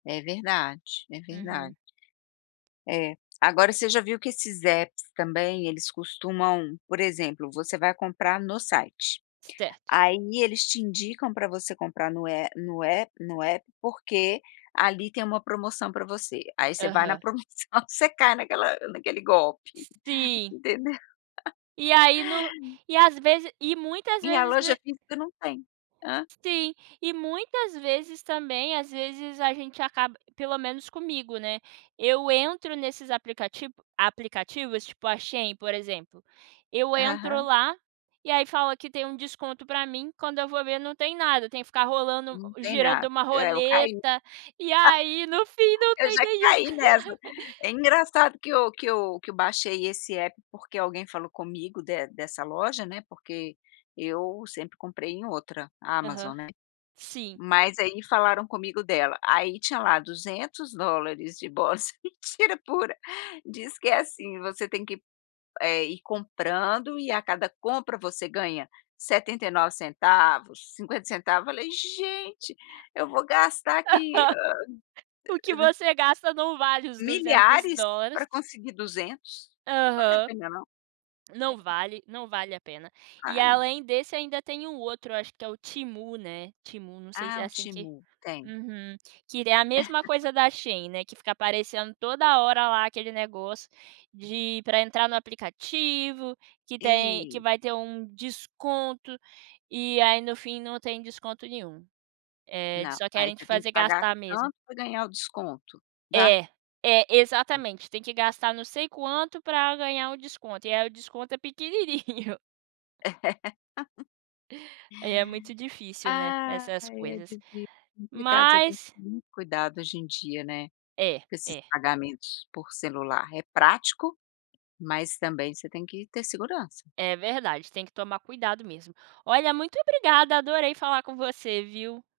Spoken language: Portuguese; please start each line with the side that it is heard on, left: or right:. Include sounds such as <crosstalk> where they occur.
left: É verdade, é
right: Uhum.
left: verdade. É, agora você já viu que esses apps também, eles costumam, por exemplo, você vai comprar no site,
right: Certo.
left: aí eles te indicam pra você comprar no é no app no app, porque ali tem uma promoção pra você, aí você vai na
right: Aham.
left: promoção você cai naquela naquele golpe,
right: Sim.
left: entendeu.
right: E
left: <chuckles>
right: aí no e às vezes e muitas
left: Minha
right: vezes no
left: loja
right: e
left: física não tem, hã.
right: Sim, e muitas vezes também, às vezes, a gente acaba pelo menos comigo, né, eu entro nesses aplicativ aplicativos, tipo a Shein, por exemplo, eu entro
left: Aham.
right: lá, e aí fala que tem um desconto pra mim, quando eu vou ver não tem nada, eu tenho que ficar rolando
left: Não
right: o
left: tem
right: girando
left: nada,
right: uma
left: é eu caí. <chuckles>
right: roleta, e aí no fim não
left: Eu
right: tem
left: já
right: nenhum.
left: caí nessa,
right: <chuckles>
left: é engraçado que eu que eu que eu baixei esse app, porque alguém falou comigo de dessa loja, né, porque eu sempre comprei em outra,
right: Aham,
left: Amazon, né,
right: sim.
left: mas aí falaram comigo dela. Aí, tinha lá $200 de bolsa, mentira pura, diz que é assim: você tem que, eh, ir comprando e a cada compra você ganha 79 centavos, 50 centavos, falei: "Gente, eu vou gastar aqui,
right: Aham.
left: hã"
right: O que
left: <unintelligible>
right: você gasta, não vale os 200
left: "milhares
right: dólares.
left: pra conseguir 200, não vale a
right: Aham.
left: pena não".
right: Não
left: <unintelligible>
right: vale, não vale a pena. E,
left: Vale?
right: além desse, ainda tem um outro, eu acho que é o Temu, né, Temu, não sei se
left: Ah,
right: é
left: o
right: assim que
left: Temu, tem.
right: uhum. Que ele é a mesma
left: <chuckles>
right: coisa da Shein, né, que fica aparecendo toda hora lá aquele negócio de pra entrar no aplicativo, que tem que
left: E
right: vai ter um desconto, e aí no fim não tem desconto nenhum, eh,
left: Não,
right: só
left: aí
right: querem te
left: você tem que
right: fazer
left: pagar
right: gastar mesmo.
left: tanto, pra ganhar o desconto, dá?
right: É, é,
left: Hum.
right: exatamente. Tem que gastar não sei quanto, pra um ganhar o desconto, e aí o desconto é pequenininho.
left: <laughs>
right: É, é muito difícil, né, essas
left: Aí é
right: coisas.
left: difícil, complicado você tem que
right: Mas
left: ter muito cuidado, hoje em dia, né,
right: É,
left: com esses
right: é.
left: pagamentos por celular. É prático, mas também você tem que ter segurança.
right: É verdade, tem que tomar cuidado mesmo. Olha, muito obrigada, adorei falar com você, viu.